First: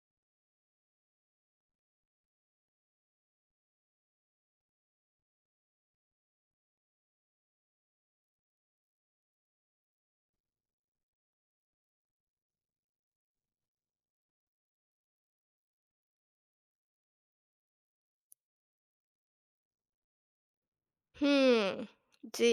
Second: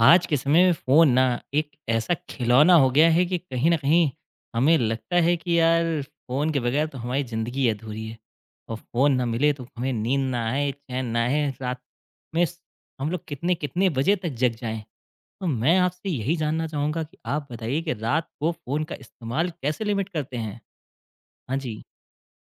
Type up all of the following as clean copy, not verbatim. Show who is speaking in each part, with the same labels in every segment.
Speaker 1: आज के समय में फ़ोन ना एक ऐसा खिलौना हो गया है कि कहीं न कहीं हमें लगता है कि यार फ़ोन के बगैर तो हमारी ज़िंदगी अधूरी है और फ़ोन ना मिले तो हमें नींद ना आए, चैन ना आए, रात में स हम लोग कितने-कितने बजे तक जग जाएँ। तो मैं आपसे यही जानना चाहूँगा कि आप बताइए कि रात को फ़ोन का इस्तेमाल कैसे लिमिट करते हैं? हाँ जी।
Speaker 2: हुँ, जी।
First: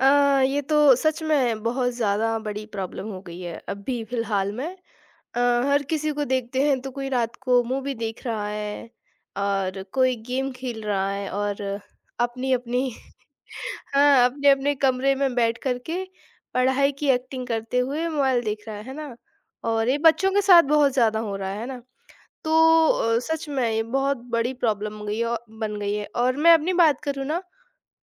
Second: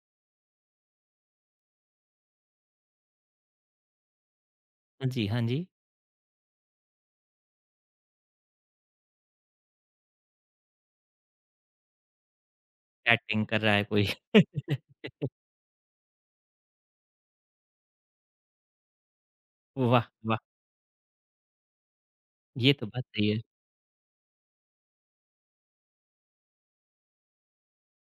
Speaker 2: अ, ये तो सच में बहुत ज़्यादा बड़ी प्रॉब्लम हो गई है, अभी फ़िलहाल में।
Speaker 1: हाँ जी,
Speaker 2: अ,
Speaker 1: हाँ जी।
Speaker 2: हर किसी को देखते हैं तो कोई रात को मूवी देख रहा है और कोई गेम खेल रहा है और अपनी-अपनी
Speaker 1: चैटिंग कर रहा है कोई।
Speaker 2: हाँ, अपने-अपने कमरे में बैठ कर के पढ़ाई की एक्टिंग करते हुए मोबाइल देख रहा है ना? और ये
Speaker 1: वाह!
Speaker 2: बच्चों
Speaker 1: वाह!
Speaker 2: के साथ बहुत ज़्यादा हो रहा है ना?
Speaker 1: ये तो
Speaker 2: तो
Speaker 1: बात सही है।
Speaker 2: सच में ये बहुत बड़ी प्रॉब्लम हो गई है औ बन गई है। और मैं अपनी बात करूँ ना,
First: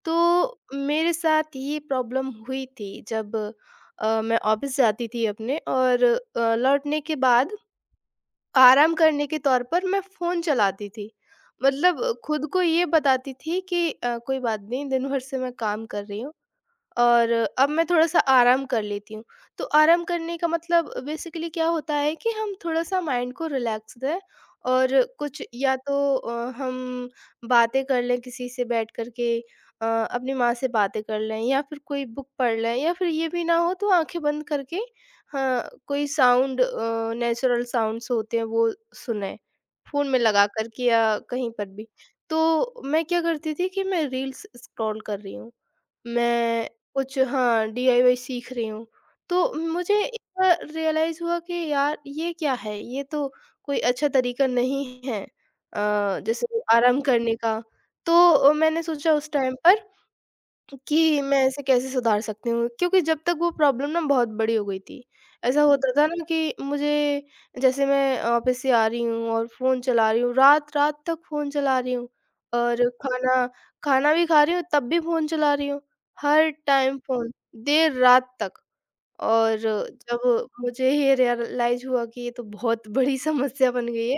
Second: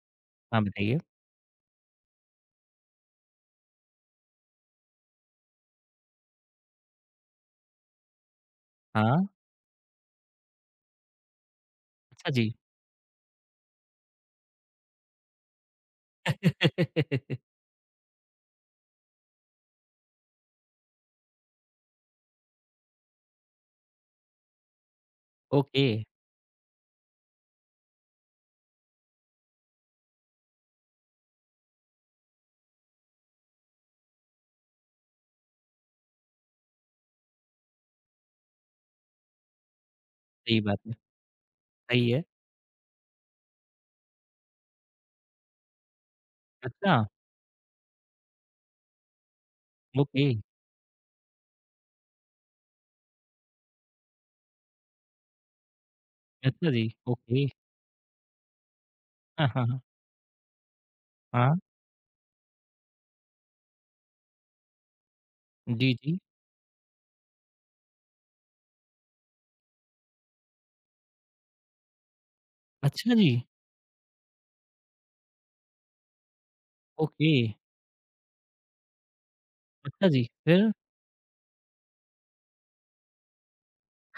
Speaker 2: तो
Speaker 1: हाँ, बताइए।
Speaker 2: मेरे साथ ये प्रॉब्लम हुई थी जब मैं ऑफ़िस जाती थी अपने, और लौटने के बाद आराम करने
Speaker 1: हाँ।
Speaker 2: के तौर पर मैं फ़ोन चलाती थी। मतलब
Speaker 1: अच्छा
Speaker 2: खुद
Speaker 1: जी।
Speaker 2: को ये बताती थी कि कोई बात नहीं, दिन भर से मैं काम कर रही हूँ। और अब मैं थोड़ा-सा आराम कर लेती हूँ। तो आराम करने का मतलब बेसिकली क्या होता है कि हम थोड़ा-सा माइंड को रिलैक्स दें, और कुछ या
Speaker 1: ओके।
Speaker 2: तो हम बातें कर लें किसी से बैठ कर के, अपनी माँ से बातें कर लें, या फिर कोई बुक पढ़ लें, या फिर ये भी ना हो तो आँखें बंद करके हाँ, कोई साउंड, नेचुरल साउंड्स होते हैं वो सुनें, फ़ोन में लगा
Speaker 1: सही
Speaker 2: कर
Speaker 1: बात
Speaker 2: के
Speaker 1: है,
Speaker 2: या कहीं पर भी।
Speaker 1: सही है।
Speaker 2: तो मैं क्या करती थी कि मैं रील्स स्क्रॉल कर रही हूँ। मैं
Speaker 1: अच्छा,
Speaker 2: कुछ हाँ, डीआईवाई सीख रही हूँ। तो मुझे एक
Speaker 1: ओके,
Speaker 2: बार रियलाइज़ हुआ कि यार ये क्या है? ये तो कोई अच्छा तरीका नहीं है जैसे
Speaker 1: अच्छा जी,
Speaker 2: आराम करने
Speaker 1: ओके।
Speaker 2: का। तो मैंने सोचा उस
Speaker 1: हाँ,
Speaker 2: टाइम
Speaker 1: हाँ, हाँ।
Speaker 2: पर कि मैं
Speaker 1: हाँ,
Speaker 2: ऐसे कैसे सुधार सकती हूँ? क्योंकि जब तक वो प्रॉब्लम ना बहुत बड़ी हो गई थी। ऐसा होता
Speaker 1: जी,
Speaker 2: था
Speaker 1: जी।
Speaker 2: ना कि मुझे जैसे मैं ऑफ़िस से आ रही हूँ और फ़ोन चला रही हूँ, रात-रात तक फ़ोन चला रही हूँ, और
Speaker 1: अच्छा जी,
Speaker 2: खाना खाना भी खा रही हूँ, तब भी फ़ोन चला रही हूँ। हर टाइम फ़ोन,
Speaker 1: ओके,
Speaker 2: देर रात तक। और
Speaker 1: अच्छा जी,
Speaker 2: जब
Speaker 1: फिर?
Speaker 2: मुझे ये रियलाइज़ हुआ कि ये तो बहुत बड़ी समस्या बन गई है।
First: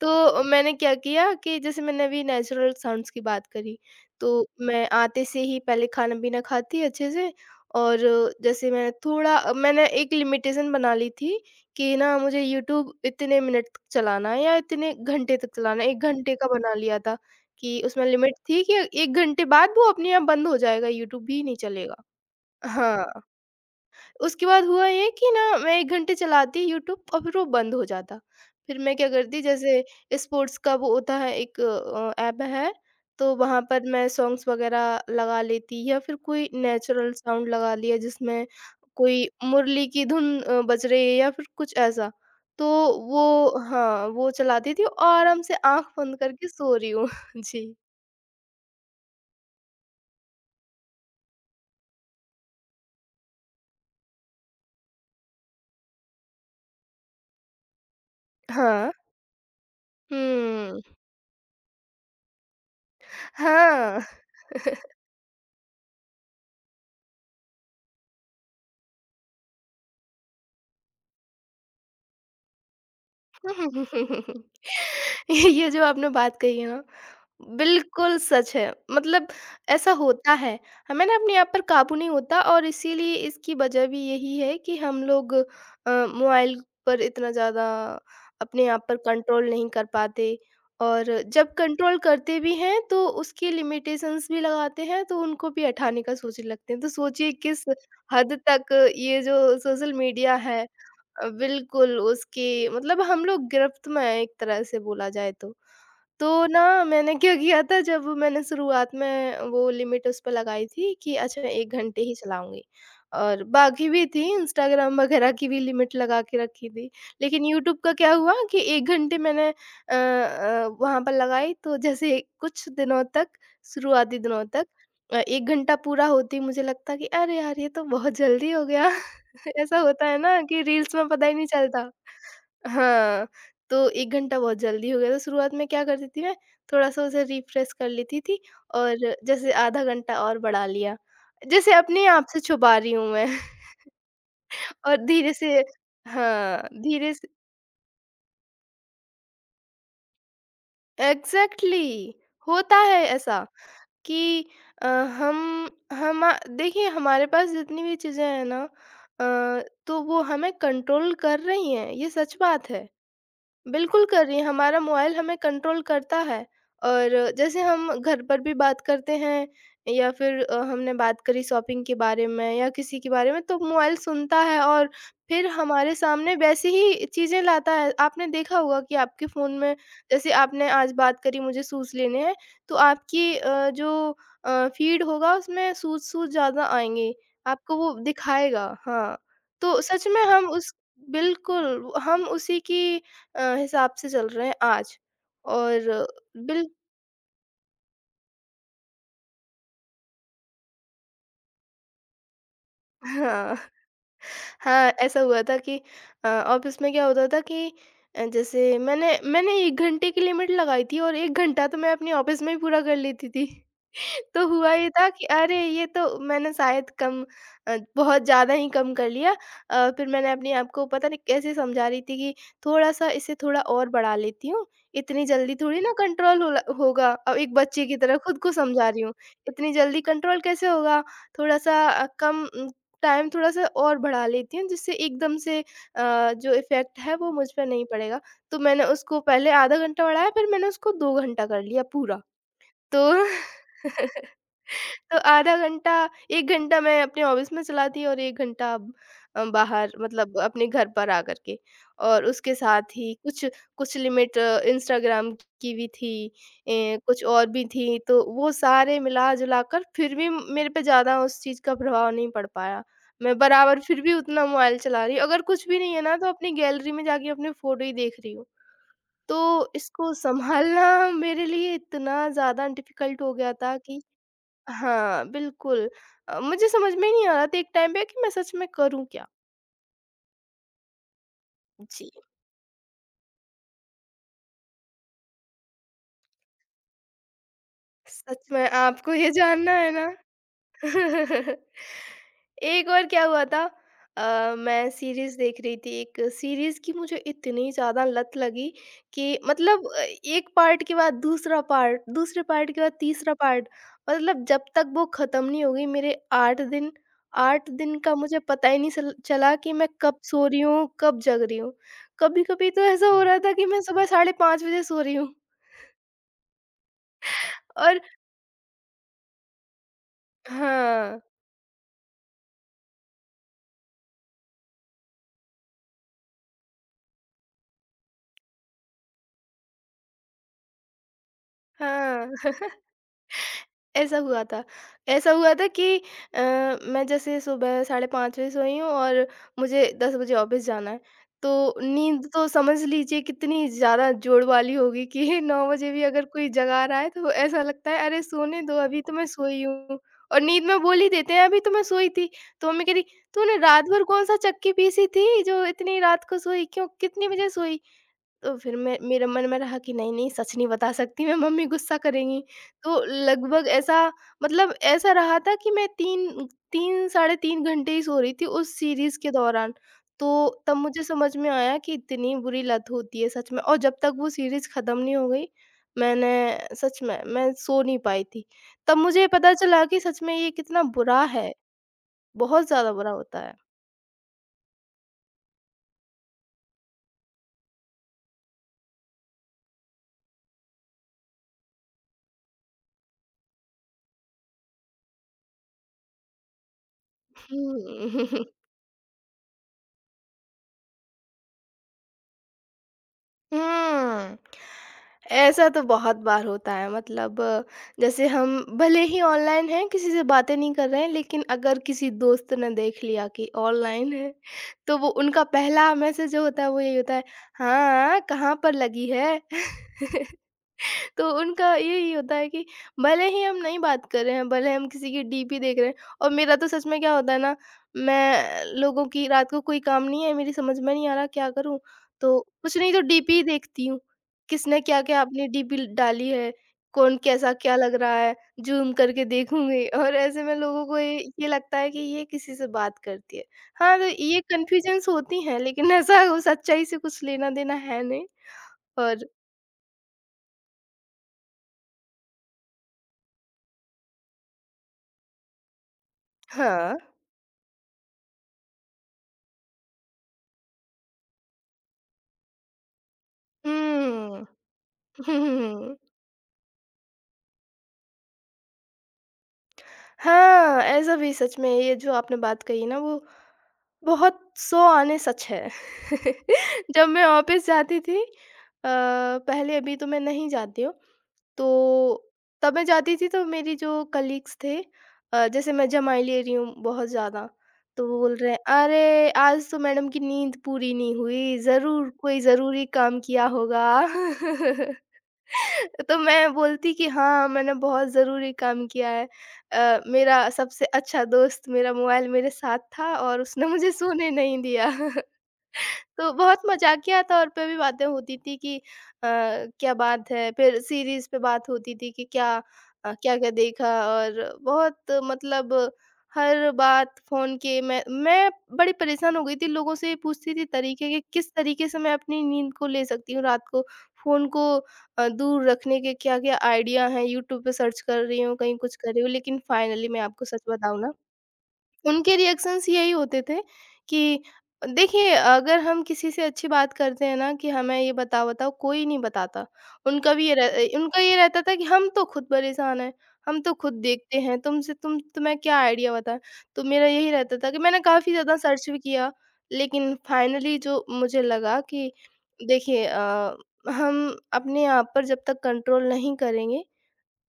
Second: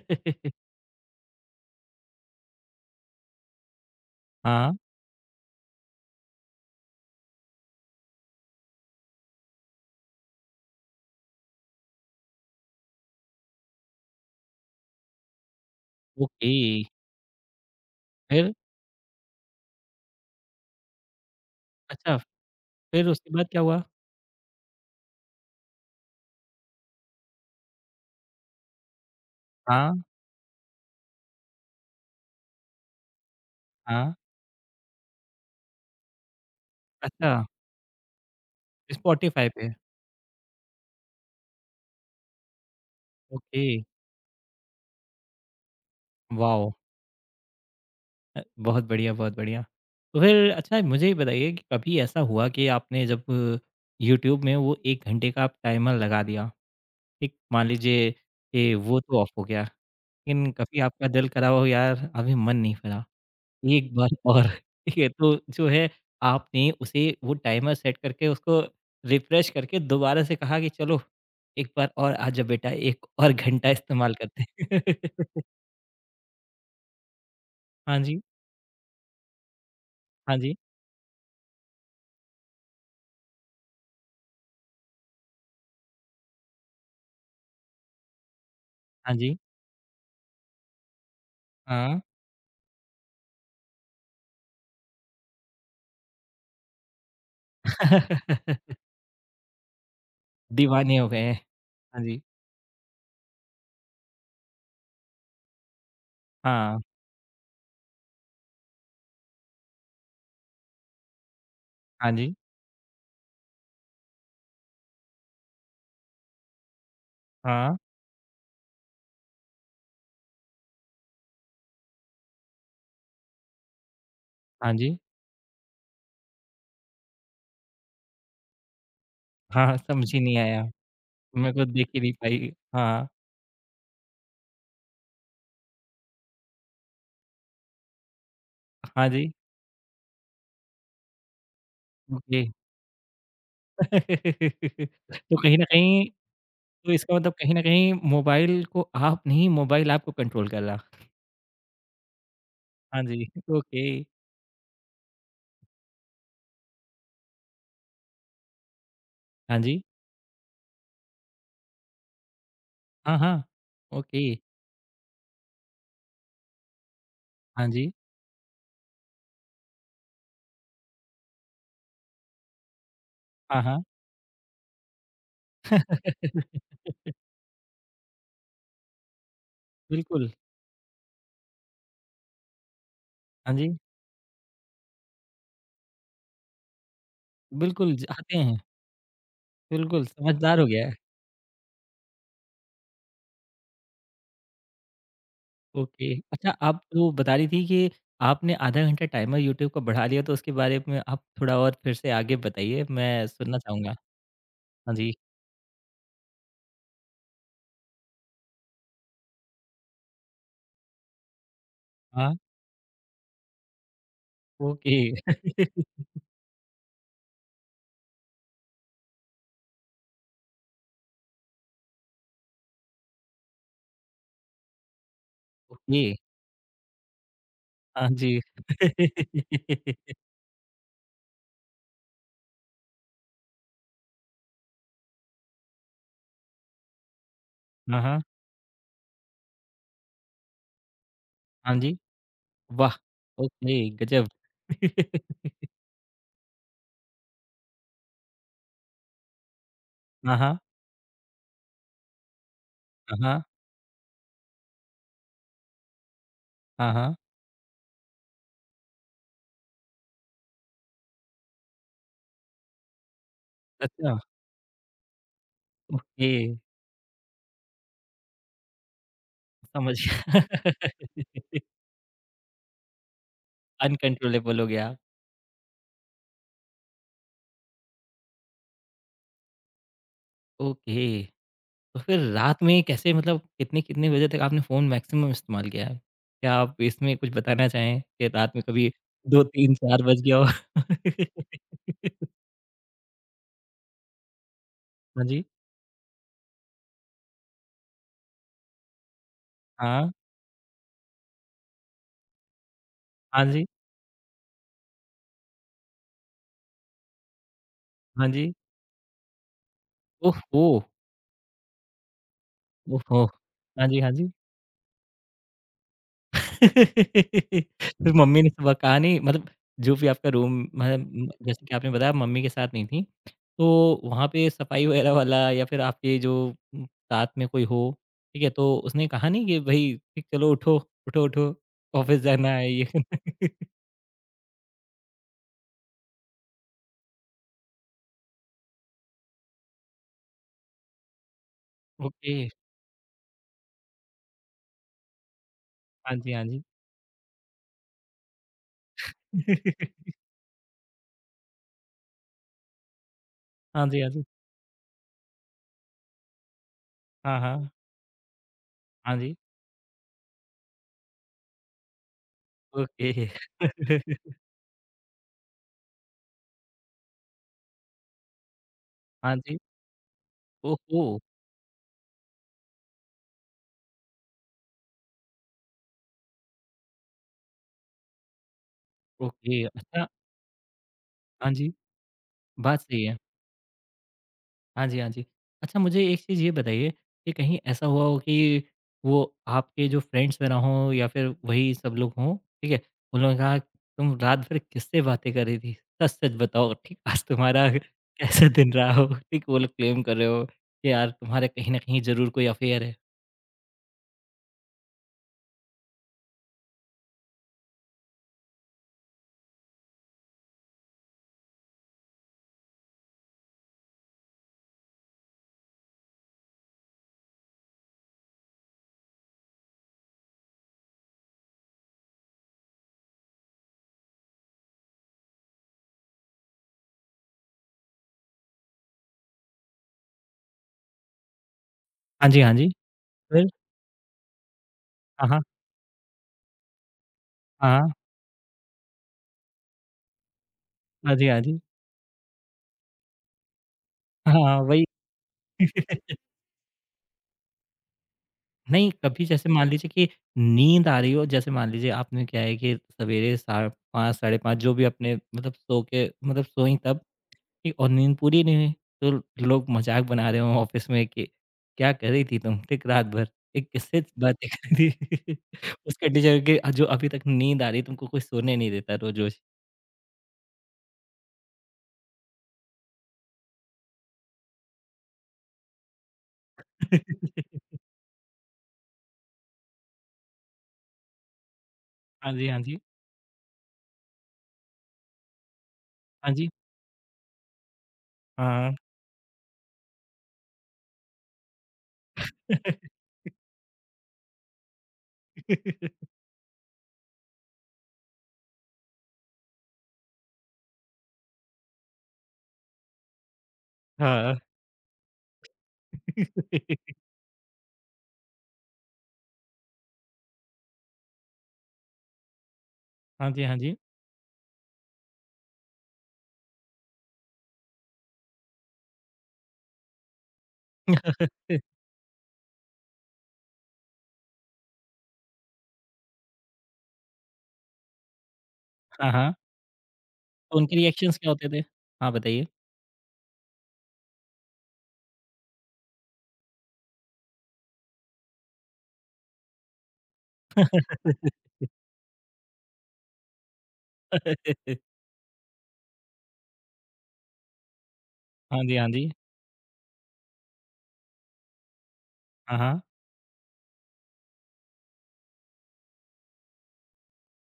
Speaker 2: तो मैंने क्या किया कि जैसे मैंने अभी नेचुरल साउंड्स की बात करी, तो
Speaker 1: हाँ,
Speaker 2: मैं आते से ही पहले खाना-पीना खाती अच्छे से, और जैसे मैं थोड़ा, मैंने एक लिमिटेशन बना ली थी कि ना मुझे यूट्यूब इतने मिनट तक चलाना है या इतने घंटे तक चलाना है, 1 घंटे का
Speaker 1: ओके,
Speaker 2: बना लिया था कि उसमें लिमिट
Speaker 1: फिर?
Speaker 2: थी कि 1 घंटे बाद वो अपने आप बंद हो जाएगा, यूट्यूब भी नहीं चलेगा।
Speaker 1: अच्छा, फिर
Speaker 2: हाँ।
Speaker 1: उसके बाद क्या हुआ?
Speaker 2: उसके बाद हुआ ये कि ना मैं 1 घंटे चलाती यूट्यूब और फिर वो बंद हो जाता। फिर मैं क्या करती, जैसे
Speaker 1: हाँ,
Speaker 2: स्पोर्ट्स का वो होता है एक ऐप है, तो वहाँ पर मैं
Speaker 1: हाँ,
Speaker 2: सॉन्ग्स वग़ैरह लगा लेती या फिर कोई नेचुरल
Speaker 1: अच्छा,
Speaker 2: साउंड लगा लिया, जिसमें कोई
Speaker 1: स्पॉटिफ़ाई पे,
Speaker 2: मुरली की धुन बज रही है या फिर कुछ ऐसा। तो वो
Speaker 1: ओके,
Speaker 2: हाँ, वो चलाती थी और आराम से आँख बंद करके
Speaker 1: वॉव!
Speaker 2: सो रही हूँ। जी।
Speaker 1: अ, बहुत बढ़िया, बहुत बढ़िया। तो फिर अच्छा मुझे ये बताइए कि कभी ऐसा हुआ कि आपने जब यूट्यूब में वो 1 घंटे का आप टाइमर लगा दिया, एक मान लीजिए कि
Speaker 2: हाँ।
Speaker 1: वो तो ऑफ हो गया, लेकिन
Speaker 2: हुँ।
Speaker 1: कभी आपका दिल करा हो यार अभी मन नहीं भरा, एक बार
Speaker 2: हाँ।
Speaker 1: और ठीक है? तो जो है आपने उसे वो टाइमर सेट करके उसको रिफ्रेश करके दोबारा से कहा कि चलो एक बार और आ जा बेटा, 1 और घंटा इस्तेमाल करते हैं।
Speaker 2: ये जो आपने बात कही है ना,
Speaker 1: हाँ
Speaker 2: बिल्कुल
Speaker 1: जी,
Speaker 2: सच है। मतलब ऐसा होता
Speaker 1: हाँ जी,
Speaker 2: है। हमें ना अपने आप पर काबू नहीं होता, और इसीलिए इसकी वजह भी यही है कि हम लोग मोबाइल पर इतना ज़्यादा अपने आप पर
Speaker 1: हाँ जी,
Speaker 2: कंट्रोल नहीं कर पाते। और जब कंट्रोल
Speaker 1: हाँ।
Speaker 2: करते भी हैं तो उसकी लिमिटेशंस भी लगाते हैं, तो उनको भी हटाने का सोचने लगते हैं। तो सोचिए किस हद तक ये जो सोशल मीडिया है,
Speaker 1: दीवाने हो गए हैं।
Speaker 2: बिल्कुल
Speaker 1: हाँ जी,
Speaker 2: उसके मतलब हम लोग गिरफ्त में हैं, एक तरह से बोला जाए तो। तो
Speaker 1: हाँ,
Speaker 2: ना, मैंने क्या किया था जब मैंने शुरुआत में वो लिमिट उस पे लगाई थी कि अच्छा 1 घंटे
Speaker 1: हाँ
Speaker 2: ही
Speaker 1: जी,
Speaker 2: चलाऊँगी, और बाकी भी थी, इंस्टाग्राम वगैरह की भी लिमिट लगा के रखी थी। लेकिन
Speaker 1: हाँ,
Speaker 2: यूट्यूब का क्या हुआ कि 1 घंटे मैंने वहाँ पर लगाई, तो जैसे कुछ दिनों तक, शुरुआती दिनों तक
Speaker 1: हाँ जी,
Speaker 2: 1 घंटा पूरा होते ही मुझे लगता कि अरे यार! ये तो बहुत जल्दी हो गया।
Speaker 1: हाँ,
Speaker 2: ऐसा होता
Speaker 1: समझ
Speaker 2: है
Speaker 1: ही नहीं
Speaker 2: ना कि
Speaker 1: आया।
Speaker 2: रील्स में पता ही नहीं
Speaker 1: मेरे को दिख
Speaker 2: चलता।
Speaker 1: ही नहीं पाई। हाँ,
Speaker 2: हाँ, तो 1 घंटा बहुत जल्दी हो गया था। शुरुआत में क्या करती थी मैं, थोड़ा-सा उसे रिफ्रेश कर लेती थी
Speaker 1: हाँ
Speaker 2: और
Speaker 1: जी।
Speaker 2: जैसे आधा घंटा और बढ़ा लिया। जैसे अपने आप से
Speaker 1: ओके।
Speaker 2: छुपा रही हूँ मैं। और धीरे
Speaker 1: तो
Speaker 2: से,
Speaker 1: कहीं न कहीं
Speaker 2: हाँ,
Speaker 1: तो
Speaker 2: धीरे
Speaker 1: इसका
Speaker 2: से
Speaker 1: मतलब कहीं न कहीं मोबाइल को आप नहीं, मोबाइल आपको कंट्रोल कर रहा।
Speaker 2: एग्ज़ैक्टली होता है
Speaker 1: हाँ जी,
Speaker 2: ऐसा
Speaker 1: ओके।
Speaker 2: कि अ, हम हमा देखिए हमारे पास जितनी भी चीज़ें हैं ना,
Speaker 1: हाँ
Speaker 2: अ,
Speaker 1: जी।
Speaker 2: तो वो हमें कंट्रोल कर रही हैं, ये सच बात है।
Speaker 1: हाँ, हाँ।
Speaker 2: बिल्कुल
Speaker 1: ओके।
Speaker 2: कर रही है, हमारा मोबाइल हमें कंट्रोल करता है। और जैसे
Speaker 1: हाँ
Speaker 2: हम
Speaker 1: जी।
Speaker 2: घर पर भी बात करते हैं या फिर हमने बात करी शॉपिंग के बारे में या किसी के बारे में, तो
Speaker 1: हाँ, हाँ।
Speaker 2: मोबाइल सुनता है और फिर हमारे सामने वैसी ही चीज़ें लाता है। आपने देखा होगा कि आपके फ़ोन में
Speaker 1: बिल्कुल।
Speaker 2: जैसे आपने आज बात करी मुझे शूज़ लेने हैं, तो आपकी
Speaker 1: हाँ जी।
Speaker 2: जो फ़ीड होगा उसमें शूज़ शूज़ ज़्यादा आएँगे, आपको वो
Speaker 1: बिल्कुल, ज आते हैं।
Speaker 2: दिखाएगा। हाँ, तो
Speaker 1: बिल्कुल,
Speaker 2: सच में हम
Speaker 1: समझदार हो
Speaker 2: उस
Speaker 1: गया है।
Speaker 2: बिल्कुल, हम उसी की हिसाब से चल रहे हैं आज और
Speaker 1: ओके। अच्छा,
Speaker 2: बिल
Speaker 1: आप वो बता रही थी कि आपने आधा घंटा टाइमर यूट्यूब का बढ़ा लिया, तो उसके बारे में आप थोड़ा और फिर से आगे बताइए, मैं
Speaker 2: हाँ,
Speaker 1: सुनना चाहूँगा।
Speaker 2: हाँ,
Speaker 1: हाँ जी।
Speaker 2: ऐसा हुआ था कि ऑफिस में क्या होता था कि जैसे मैंने मैंने 1 घंटे की लिमिट लगाई थी, और 1 घंटा तो मैं अपने
Speaker 1: हाँ,
Speaker 2: ऑफिस में ही पूरा कर लेती थी। तो हुआ ये
Speaker 1: ओके।
Speaker 2: था कि अरे! ये तो मैंने शायद कम, बहुत ज़्यादा ही कम कर लिया। फिर मैंने अपने आप को पता नहीं कैसे समझा रही थी कि थोड़ा-सा इसे थोड़ा और बढ़ा लेती हूँ, इतनी जल्दी थोड़ी ना
Speaker 1: ओके।
Speaker 2: कंट्रोल होला होगा। अब एक बच्चे की
Speaker 1: हाँ
Speaker 2: तरह खुद
Speaker 1: जी।
Speaker 2: को समझा रही हूँ, इतनी जल्दी कंट्रोल कैसे होगा? थोड़ा-सा कम टाइम थोड़ा-सा और बढ़ा लेती हूँ, जिससे एकदम से जो इफ़ेक्ट है वो मुझ पे नहीं
Speaker 1: हाँ,
Speaker 2: पड़ेगा।
Speaker 1: हाँ।
Speaker 2: तो मैंने उसको पहले आधा घंटा बढ़ाया, फिर मैंने उसको 2 घंटा कर
Speaker 1: हाँ
Speaker 2: लिया
Speaker 1: जी।
Speaker 2: पूरा।
Speaker 1: वाह!
Speaker 2: तो
Speaker 1: ओके, गज़ब।
Speaker 2: तो आधा घंटा, 1 घंटा मैं अपने ऑफ़िस में चलाती और 1 घंटा बाहर,
Speaker 1: हाँ,
Speaker 2: मतलब
Speaker 1: हाँ।
Speaker 2: अपने घर पर आकर के। और उसके साथ ही
Speaker 1: हाँ, हाँ।
Speaker 2: कुछ कुछ लिमिट इंस्टाग्राम की भी थी,
Speaker 1: हाँ,
Speaker 2: ए,
Speaker 1: हाँ।
Speaker 2: कुछ और भी थी, तो वो सारे मिला-जुला कर फिर भी मेरे पे ज़्यादा उस चीज़ का प्रभाव नहीं पड़ पाया। मैं बराबर फिर भी
Speaker 1: अच्छा,
Speaker 2: उतना मोबाइल चला रही हूँ। अगर कुछ भी नहीं है ना, तो
Speaker 1: ओके,
Speaker 2: अपनी गैलरी में जाके अपनी फ़ोटो ही देख रही हूँ। तो
Speaker 1: समझ
Speaker 2: इसको
Speaker 1: गया।
Speaker 2: सँभालना मेरे लिए इतना ज़्यादा डिफ़िकल्ट हो गया था कि
Speaker 1: अनकंट्रोलेबल हो गया आप।
Speaker 2: हाँ, बिल्कुल। मुझे समझ में ही नहीं आ रहा था एक टाइम पे कि मैं सच में करूँ क्या?
Speaker 1: ओके, तो
Speaker 2: जी,
Speaker 1: फिर रात में कैसे मतलब कितने-कितने बजे तक आपने फ़ोन मैक्सिमम इस्तेमाल किया है? क्या आप इसमें कुछ बताना चाहें कि
Speaker 2: सच
Speaker 1: रात में
Speaker 2: में
Speaker 1: कभी
Speaker 2: आपको ये जानना है
Speaker 1: 2-3-4
Speaker 2: ना।
Speaker 1: बज गया हो?
Speaker 2: एक बार क्या हुआ था, मैं
Speaker 1: हाँ
Speaker 2: सीरीज़
Speaker 1: जी।
Speaker 2: देख रही थी, एक सीरीज़ की मुझे इतनी ज़्यादा लत लगी कि मतलब
Speaker 1: हाँ।
Speaker 2: एक पार्ट के बाद दूसरा पार्ट, दूसरे पार्ट के बाद तीसरा
Speaker 1: हाँ जी।
Speaker 2: पार्ट, मतलब जब तक वो ख़त्म नहीं हो गई मेरे 8 दिन, 8 दिन का
Speaker 1: हाँ
Speaker 2: मुझे
Speaker 1: जी।
Speaker 2: पता ही नहीं चल चला कि मैं कब
Speaker 1: ओह
Speaker 2: सो रही
Speaker 1: हो!
Speaker 2: हूँ, कब जग रही हूँ। कभी-कभी तो
Speaker 1: ओह
Speaker 2: ऐसा हो
Speaker 1: हो!
Speaker 2: रहा था कि मैं
Speaker 1: हाँ जी,
Speaker 2: सुबह
Speaker 1: हाँ जी।
Speaker 2: साढ़े 5 बजे सो रही हूँ और
Speaker 1: फिर मम्मी ने सुबह कहा नहीं मतलब जो भी आपका रूम
Speaker 2: हाँ,
Speaker 1: मतलब जैसे कि आपने बताया मम्मी के साथ नहीं थी। तो वहाँ पे सफाई वगैरह वाला या फिर आपके जो साथ में कोई हो, ठीक है? तो उसने कहा नहीं कि भई ठीक चलो उठो, उठो, उठो ऑफ़िस
Speaker 2: हाँ।
Speaker 1: जाना है ये
Speaker 2: ऐसा हुआ था ऐसा हुआ था कि मैं जैसे सुबह साढ़े 5 बजे सोई हूँ और मुझे 10 बजे ऑफ़िस जाना है। तो नींद
Speaker 1: ओके,
Speaker 2: तो समझ लीजिए कितनी ज़्यादा जोड़ वाली होगी कि 9 बजे भी
Speaker 1: हाँ
Speaker 2: अगर
Speaker 1: जी, हाँ
Speaker 2: कोई
Speaker 1: जी।
Speaker 2: जगा रहा है तो ऐसा लगता है अरे सोने दो, अभी तो मैं सोई हूँ। और नींद में बोल ही देते हैं अभी तो मैं सोई थी। तो मम्मी कह रही, तूने रात
Speaker 1: हाँ जी,
Speaker 2: भर
Speaker 1: हाँ जी।
Speaker 2: कौन-सा चक्की पीसी थी जो इतनी रात को सोई, क्यों कितने
Speaker 1: हाँ,
Speaker 2: बजे
Speaker 1: हाँ।
Speaker 2: सोई? तो फिर मैं
Speaker 1: हाँ
Speaker 2: मेरे
Speaker 1: जी,
Speaker 2: मन में रहा कि नहीं, नहीं, सच नहीं बता सकती मैं, मम्मी गुस्सा करेंगी। तो
Speaker 1: ओके।
Speaker 2: लगभग ऐसा, मतलब ऐसा रहा था कि मैं 3, 3 साढ़े 3 घंटे ही सो रही थी उस सीरीज़ के
Speaker 1: हाँ जी।
Speaker 2: दौरान। तो तब मुझे
Speaker 1: ओहो!
Speaker 2: समझ में आया कि इतनी बुरी लत होती है सच में, और जब तक वो सीरीज़ ख़त्म नहीं हो गई, मैंने सच में मैं सो नहीं पाई थी। तब मुझे पता
Speaker 1: ओके,
Speaker 2: चला कि
Speaker 1: अच्छा
Speaker 2: सच में ये कितना बुरा है,
Speaker 1: हाँ जी,
Speaker 2: बहुत
Speaker 1: बात
Speaker 2: ज़्यादा
Speaker 1: सही
Speaker 2: बुरा
Speaker 1: है।
Speaker 2: होता है।
Speaker 1: हाँ जी, हाँ जी। अच्छा मुझे एक चीज़ ये बताइए कि कहीं ऐसा हुआ हो कि वो आपके जो फ्रेंड्स वग़ैरह हों या फिर वही सब लोग हों, ठीक है? उन लोगों ने कहा तुम रात भर किससे बातें कर रही थी? सच-सच बताओ, ठीक आज तुम्हारा
Speaker 2: हुँ।
Speaker 1: कैसा दिन रहा हो? ठीक वो लोग क्लेम कर रहे हो कि यार तुम्हारा कहीं न कहीं ज़रूर कोई अफ़ेयर है।
Speaker 2: हुँ। ऐसा तो बहुत बार होता है, मतलब जैसे हम भले ही ऑनलाइन हैं, किसी से बातें नहीं कर रहे हैं, लेकिन अगर किसी दोस्त ने देख लिया कि ऑनलाइन है, तो वो उनका पहला मैसेज जो होता है वो यही होता है, "हाँ, कहाँ पर लगी है?" तो उनका यही होता है कि भले ही हम नहीं बात कर रहे हैं, भले हम किसी की डीपी देख रहे हैं। और मेरा तो सच में क्या होता है ना, मैं लोगों की रात को कोई काम नहीं है, मेरी समझ में नहीं आ रहा क्या करूँ?
Speaker 1: हाँ
Speaker 2: तो
Speaker 1: जी, हाँ जी।
Speaker 2: कुछ नहीं तो डीपी ही
Speaker 1: फिर?
Speaker 2: देखती हूँ। किसने क्या-क्या
Speaker 1: हाँ, हाँ।
Speaker 2: अपनी डीपी डाली है, कौन कैसा क्या
Speaker 1: हाँ, हाँ।
Speaker 2: लग रहा है, ज़ूम करके देखूँगी और ऐसे में लोगों को
Speaker 1: हाँ
Speaker 2: ये
Speaker 1: जी, हाँ
Speaker 2: ये
Speaker 1: जी।
Speaker 2: लगता है कि ये किसी से बात करती है। हाँ, तो
Speaker 1: हाँ,
Speaker 2: ये
Speaker 1: हाँ, वही।
Speaker 2: कन्फ्यूजन्स होती हैं लेकिन ऐसा वो सच्चाई से कुछ लेना-देना है नहीं
Speaker 1: नहीं,
Speaker 2: और
Speaker 1: कभी जैसे मान लीजिए कि नींद आ रही हो, जैसे मान लीजिए आपने क्या है कि सवेरे साढ़े 5, साढ़े 5 जो भी अपने मतलब सो के मतलब सोईं
Speaker 2: हाँ।
Speaker 1: तब ठीक और नींद पूरी नहीं हुई, तो लोग मज़ाक बना रहे हों ऑफ़िस में कि क्या कर रही थी तुम? ठीक रात भर, एक किससे
Speaker 2: हुँ।
Speaker 1: बातें कर रही थी?
Speaker 2: हुँ।
Speaker 1: उसका डीजे के जो अभी तक नींद आ रही है तुमको कोई सोने नहीं देता रोज़-रोज़।
Speaker 2: हाँ, ऐसा भी सच में ये जो आपने बात कही ना वो बहुत सौ आने सच है। जब मैं ऑफ़िस जाती थी पहले अभी तो मैं नहीं जाती हूँ, तो
Speaker 1: हाँ जी, हाँ
Speaker 2: तब
Speaker 1: जी।
Speaker 2: मैं जाती थी तो मेरी जो कलीग्स थे, जैसे मैं जमाई
Speaker 1: हाँ
Speaker 2: ले
Speaker 1: जी,
Speaker 2: रही हूँ बहुत ज़्यादा, तो वो बोल रहे हैं,
Speaker 1: हाँ।
Speaker 2: "अरे! आज तो मैडम की नींद पूरी नहीं हुई, ज़रूर कोई ज़रूरी काम किया होगा।" तो मैं बोलती कि हाँ, मैंने बहुत ज़रूरी काम किया है। मेरा सबसे अच्छा दोस्त मेरा मोबाइल मेरे साथ था और उसने मुझे सोने
Speaker 1: हाँ।
Speaker 2: नहीं दिया। तो बहुत मज़ाकिया तौर पे भी बातें होती थी कि क्या बात है, फिर सीरीज़ पे बात होती थी कि
Speaker 1: हाँ जी,
Speaker 2: क्या-क्या
Speaker 1: हाँ जी।
Speaker 2: देखा और बहुत मतलब हर बात फ़ोन के। मैं बड़ी परेशान हो गई थी, लोगों से पूछती थी तरीके कि किस तरीके से मैं अपनी नींद को ले सकती हूँ रात को, फ़ोन को दूर रखने के क्या-क्या आइडिया हैं, यूट्यूब पे सर्च कर रही हूँ, कहीं कुछ कर
Speaker 1: हाँ,
Speaker 2: रही हूँ,
Speaker 1: हाँ।
Speaker 2: लेकिन फाइनली मैं आपको
Speaker 1: तो
Speaker 2: सच
Speaker 1: उनके
Speaker 2: बताऊँ ना।
Speaker 1: रिएक्शंस क्या होते थे? हाँ,
Speaker 2: उनके
Speaker 1: बताइए?
Speaker 2: रिएक्शंस यही होते थे कि देखिए, अगर हम किसी से अच्छी बात करते हैं ना कि हमें ये बताओ-बताओ, कोई नहीं बताता। उनका भी ये रह अ, उनका ये रहता था कि हम तो खुद परेशान हैं, हम तो खुद देखते हैं, तुमसे तुम तुम्हें क्या आइडिया बताएँ? तो मेरा यही रहता था कि मैंने काफ़ी ज़्यादा
Speaker 1: हाँ जी,
Speaker 2: सर्च
Speaker 1: हाँ
Speaker 2: भी
Speaker 1: जी।
Speaker 2: किया, लेकिन फाइनली जो मुझे लगा कि
Speaker 1: हाँ, हाँ।
Speaker 2: देखिए, हम अपने आप पर जब तक कंट्रोल नहीं करेंगे,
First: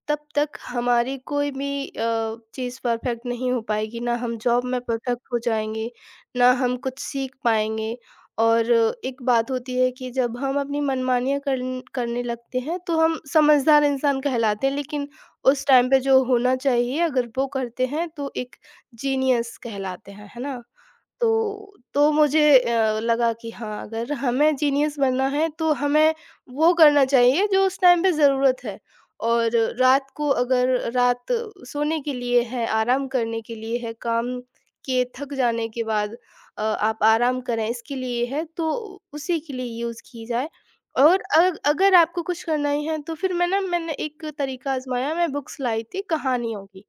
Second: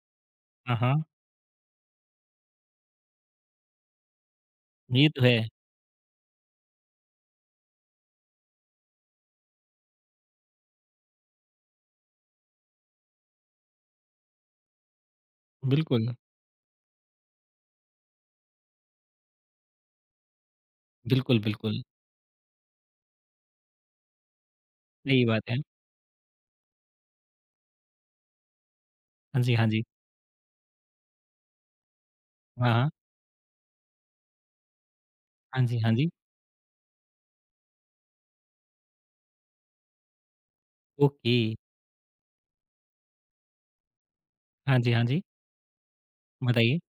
Speaker 2: तब तक
Speaker 1: हाँ, हाँ।
Speaker 2: हमारी कोई भी चीज़ परफ़ेक्ट नहीं हो पाएगी, ना हम जॉब में
Speaker 1: ये
Speaker 2: परफ़ेक्ट
Speaker 1: तो है।
Speaker 2: हो जाएँगे, ना हम कुछ सीख पाएँगे। और एक बात होती है कि जब हम अपनी मनमानियाँ करने लगते हैं, तो हम समझदार इंसान कहलाते हैं, लेकिन उस टाइम पे
Speaker 1: बिल्कुल,
Speaker 2: जो होना चाहिए अगर वो करते हैं, तो एक जीनियस कहलाते हैं, है ना? तो
Speaker 1: बिल्कुल, बिल्कुल।
Speaker 2: तो मुझे लगा कि हाँ, अगर हमें जीनियस
Speaker 1: सही
Speaker 2: बनना है
Speaker 1: बात है।
Speaker 2: तो हमें वो करना चाहिए जो उस टाइम पे ज़रूरत है
Speaker 1: हाँ
Speaker 2: और
Speaker 1: जी, हाँ जी।
Speaker 2: रात को अगर रात सोने के लिए है,
Speaker 1: हाँ, हाँ।
Speaker 2: आराम करने के लिए है, काम के थक
Speaker 1: हाँ
Speaker 2: जाने
Speaker 1: जी,
Speaker 2: के
Speaker 1: हाँ जी।
Speaker 2: बाद आप आराम करें इसके लिए है तो उसी के लिए यूज़ की जाए और
Speaker 1: ओके।
Speaker 2: अग अगर आपको कुछ करना ही है तो फिर मैंने एक तरीका
Speaker 1: हाँ जी, हाँ
Speaker 2: आज़माया।
Speaker 1: जी।
Speaker 2: मैं बुक्स लाई थी कहानियों
Speaker 1: बताइए?
Speaker 2: की।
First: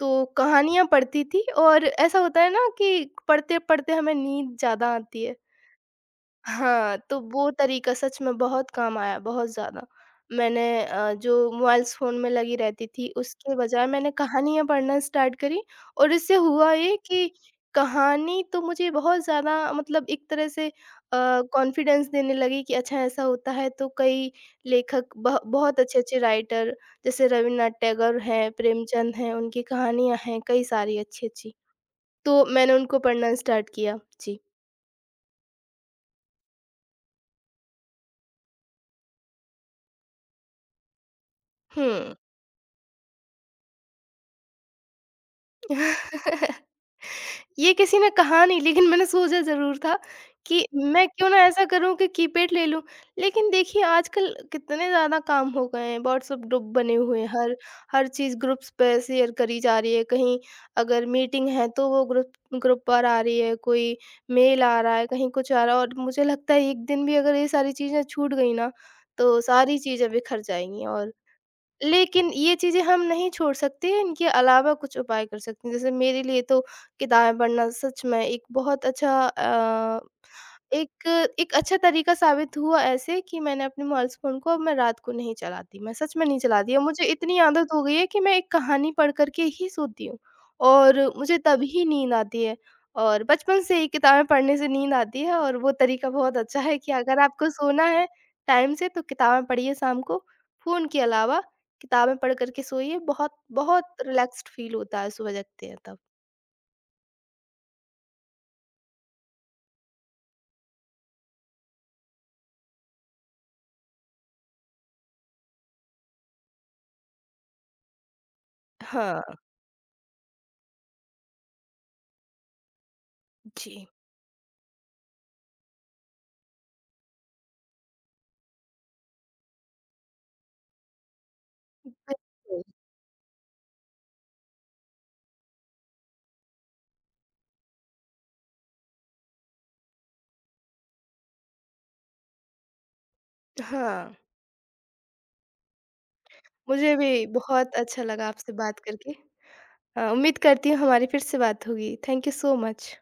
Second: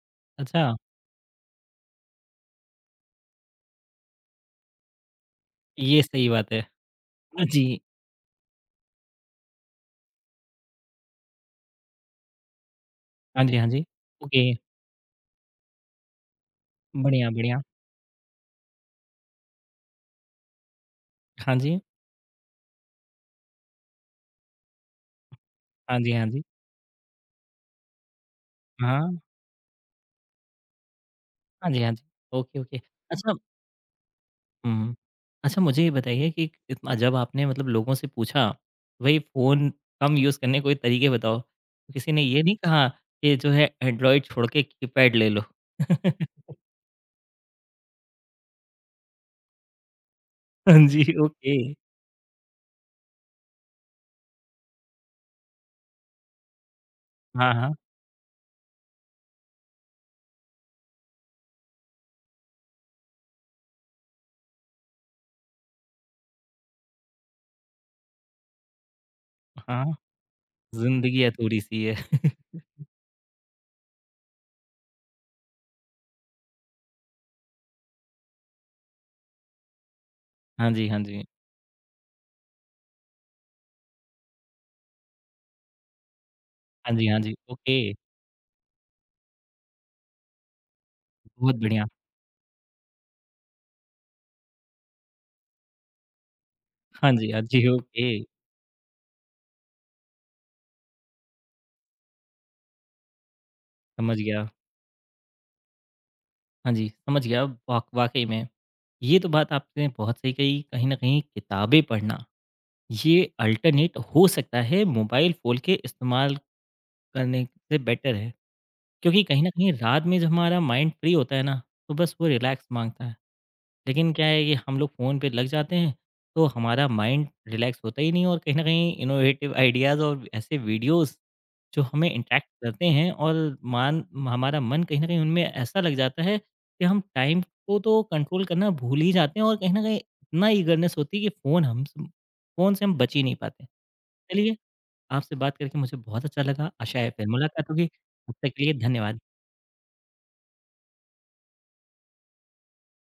Speaker 2: तो
Speaker 1: अच्छा,
Speaker 2: कहानियाँ पढ़ती थी और ऐसा होता है ना कि पढ़ते-पढ़ते हमें नींद ज़्यादा आती है।
Speaker 1: ये सही बात है।
Speaker 2: हाँ, तो
Speaker 1: हाँ
Speaker 2: वो
Speaker 1: जी।
Speaker 2: तरीका सच में बहुत काम आया, बहुत ज़्यादा। मैंने, जो मोबाइल्स फ़ोन में लगी रहती थी,
Speaker 1: हाँ
Speaker 2: उसके
Speaker 1: जी, हाँ जी।
Speaker 2: बजाय मैंने
Speaker 1: ओके।
Speaker 2: कहानियाँ पढ़ना स्टार्ट करी और इससे हुआ ये कि
Speaker 1: बढ़िया, बढ़िया।
Speaker 2: कहानी तो मुझे बहुत ज़्यादा मतलब एक तरह से
Speaker 1: हाँ जी।
Speaker 2: कॉन्फिडेंस देने लगी कि अच्छा ऐसा होता है। तो कई लेखक, बह बहुत
Speaker 1: हाँ जी,
Speaker 2: अच्छे-अच्छे
Speaker 1: हाँ जी।
Speaker 2: राइटर जैसे रवीन्द्रनाथ टैगोर हैं, प्रेमचंद
Speaker 1: हाँ।
Speaker 2: हैं, उनकी कहानियाँ हैं कई सारी अच्छी-अच्छी।
Speaker 1: हाँ जी, हाँ जी।
Speaker 2: तो
Speaker 1: ओके,
Speaker 2: मैंने
Speaker 1: ओके।
Speaker 2: उनको
Speaker 1: अच्छा
Speaker 2: पढ़ना स्टार्ट किया। जी।
Speaker 1: हुँ। अच्छा मुझे ये बताइए कि इतना जब आपने मतलब लोगों से पूछा, भई फ़ोन कम यूज़ करने के कोई तरीके बताओ, तो किसी
Speaker 2: हुँ।
Speaker 1: ने ये नहीं कहा कि जो है एंड्रॉइड छोड़ के कीपैड ले लो?
Speaker 2: ये किसी ने कहा नहीं लेकिन मैंने सोचा ज़रूर था कि
Speaker 1: हाँ जी,
Speaker 2: मैं क्यों ना
Speaker 1: ओके।
Speaker 2: ऐसा करूँ कि कीपैड ले लूँ। लेकिन देखिए आजकल कितने ज़्यादा काम हो गए हैं, व्हाट्सएप ग्रुप बने हुए हैं,
Speaker 1: हाँ,
Speaker 2: हर
Speaker 1: हाँ,
Speaker 2: हर चीज़ ग्रुप्स पे शेयर करी जा रही है। कहीं अगर मीटिंग है तो वो ग्रुप ग्रुप पर आ रही है, कोई मेल आ रहा है, कहीं कुछ आ रहा है और मुझे लगता है एक दिन भी अगर ये सारी चीज़ें छूट गई ना, तो सारी
Speaker 1: हाँ,
Speaker 2: चीज़ें बिखर जाएँगी। और
Speaker 1: ज़िंदगी अधूरी-सी
Speaker 2: लेकिन
Speaker 1: है।
Speaker 2: ये चीज़ें हम नहीं छोड़ सकते, इनके अलावा कुछ उपाय कर सकते हैं। जैसे मेरे लिए तो किताबें पढ़ना सच में एक बहुत अच्छा,
Speaker 1: हाँ जी, हाँ
Speaker 2: एक
Speaker 1: जी।
Speaker 2: एक अच्छा तरीका साबित हुआ ऐसे कि मैंने अपने मोबाइल फ़ोन को अब मैं रात को नहीं चलाती, मैं सच में नहीं चलाती। अब
Speaker 1: हाँ
Speaker 2: मुझे
Speaker 1: जी, हाँ जी,
Speaker 2: इतनी आदत
Speaker 1: ओके,
Speaker 2: हो गई है कि मैं एक कहानी पढ़ कर के ही सोती हूँ और मुझे
Speaker 1: बहुत
Speaker 2: तभी
Speaker 1: बढ़िया।
Speaker 2: नींद आती है और बचपन से ही किताबें पढ़ने से नींद आती है और वो तरीका बहुत अच्छा है कि
Speaker 1: हाँ
Speaker 2: अगर
Speaker 1: जी, हाँ
Speaker 2: आपको
Speaker 1: जी,
Speaker 2: सोना है
Speaker 1: ओके,
Speaker 2: टाइम से तो किताबें पढ़िए शाम को, फ़ोन के अलावा। किताबें पढ़ कर के सोइए, बहुत बहुत
Speaker 1: समझ
Speaker 2: रिलैक्स्ड
Speaker 1: गया।
Speaker 2: फ़ील होता है सुबह जगते हैं तब।
Speaker 1: हाँ जी, समझ गया वाक़ई में। ये तो बात आपने बहुत सही कही, कहीं न कहीं किताबें पढ़ना ये अल्टरनेट हो सकता है मोबाइल फ़ोन के इस्तेमाल करने से बेटर है।
Speaker 2: हाँ,
Speaker 1: क्योंकि कहीं न कहीं रात में जब हमारा माइंड फ्री होता है ना, तो बस वो रिलैक्स माँगता है।
Speaker 2: जी।
Speaker 1: लेकिन क्या है कि हम लोग फ़ोन पे लग जाते हैं, तो हमारा माइंड रिलैक्स होता ही नहीं और कहीं न कहीं इनोवेटिव आइडियाज़ और ऐसे वीडियोज़ जो हमें इंटरैक्ट
Speaker 2: बिल्कुल,
Speaker 1: करते हैं और मान हमारा मन कहीं न कहीं उनमें ऐसा लग जाता है कि हम टाइम को तो कंट्रोल करना भूल ही जाते हैं और कहीं न कहीं इतना ईगरनेस होती है कि फ़ोन से हम बच ही नहीं पाते।
Speaker 2: हाँ,
Speaker 1: चलिए, आपसे बात करके मुझे बहुत अच्छा लगा।
Speaker 2: मुझे
Speaker 1: आशा
Speaker 2: भी
Speaker 1: है फिर मुलाकात
Speaker 2: बहुत
Speaker 1: होगी।
Speaker 2: अच्छा लगा
Speaker 1: तब
Speaker 2: आपसे
Speaker 1: तक के लिए
Speaker 2: बात करके।
Speaker 1: धन्यवाद।
Speaker 2: उम्मीद करती हूँ हमारी फिर से बात होगी। Thank you so much.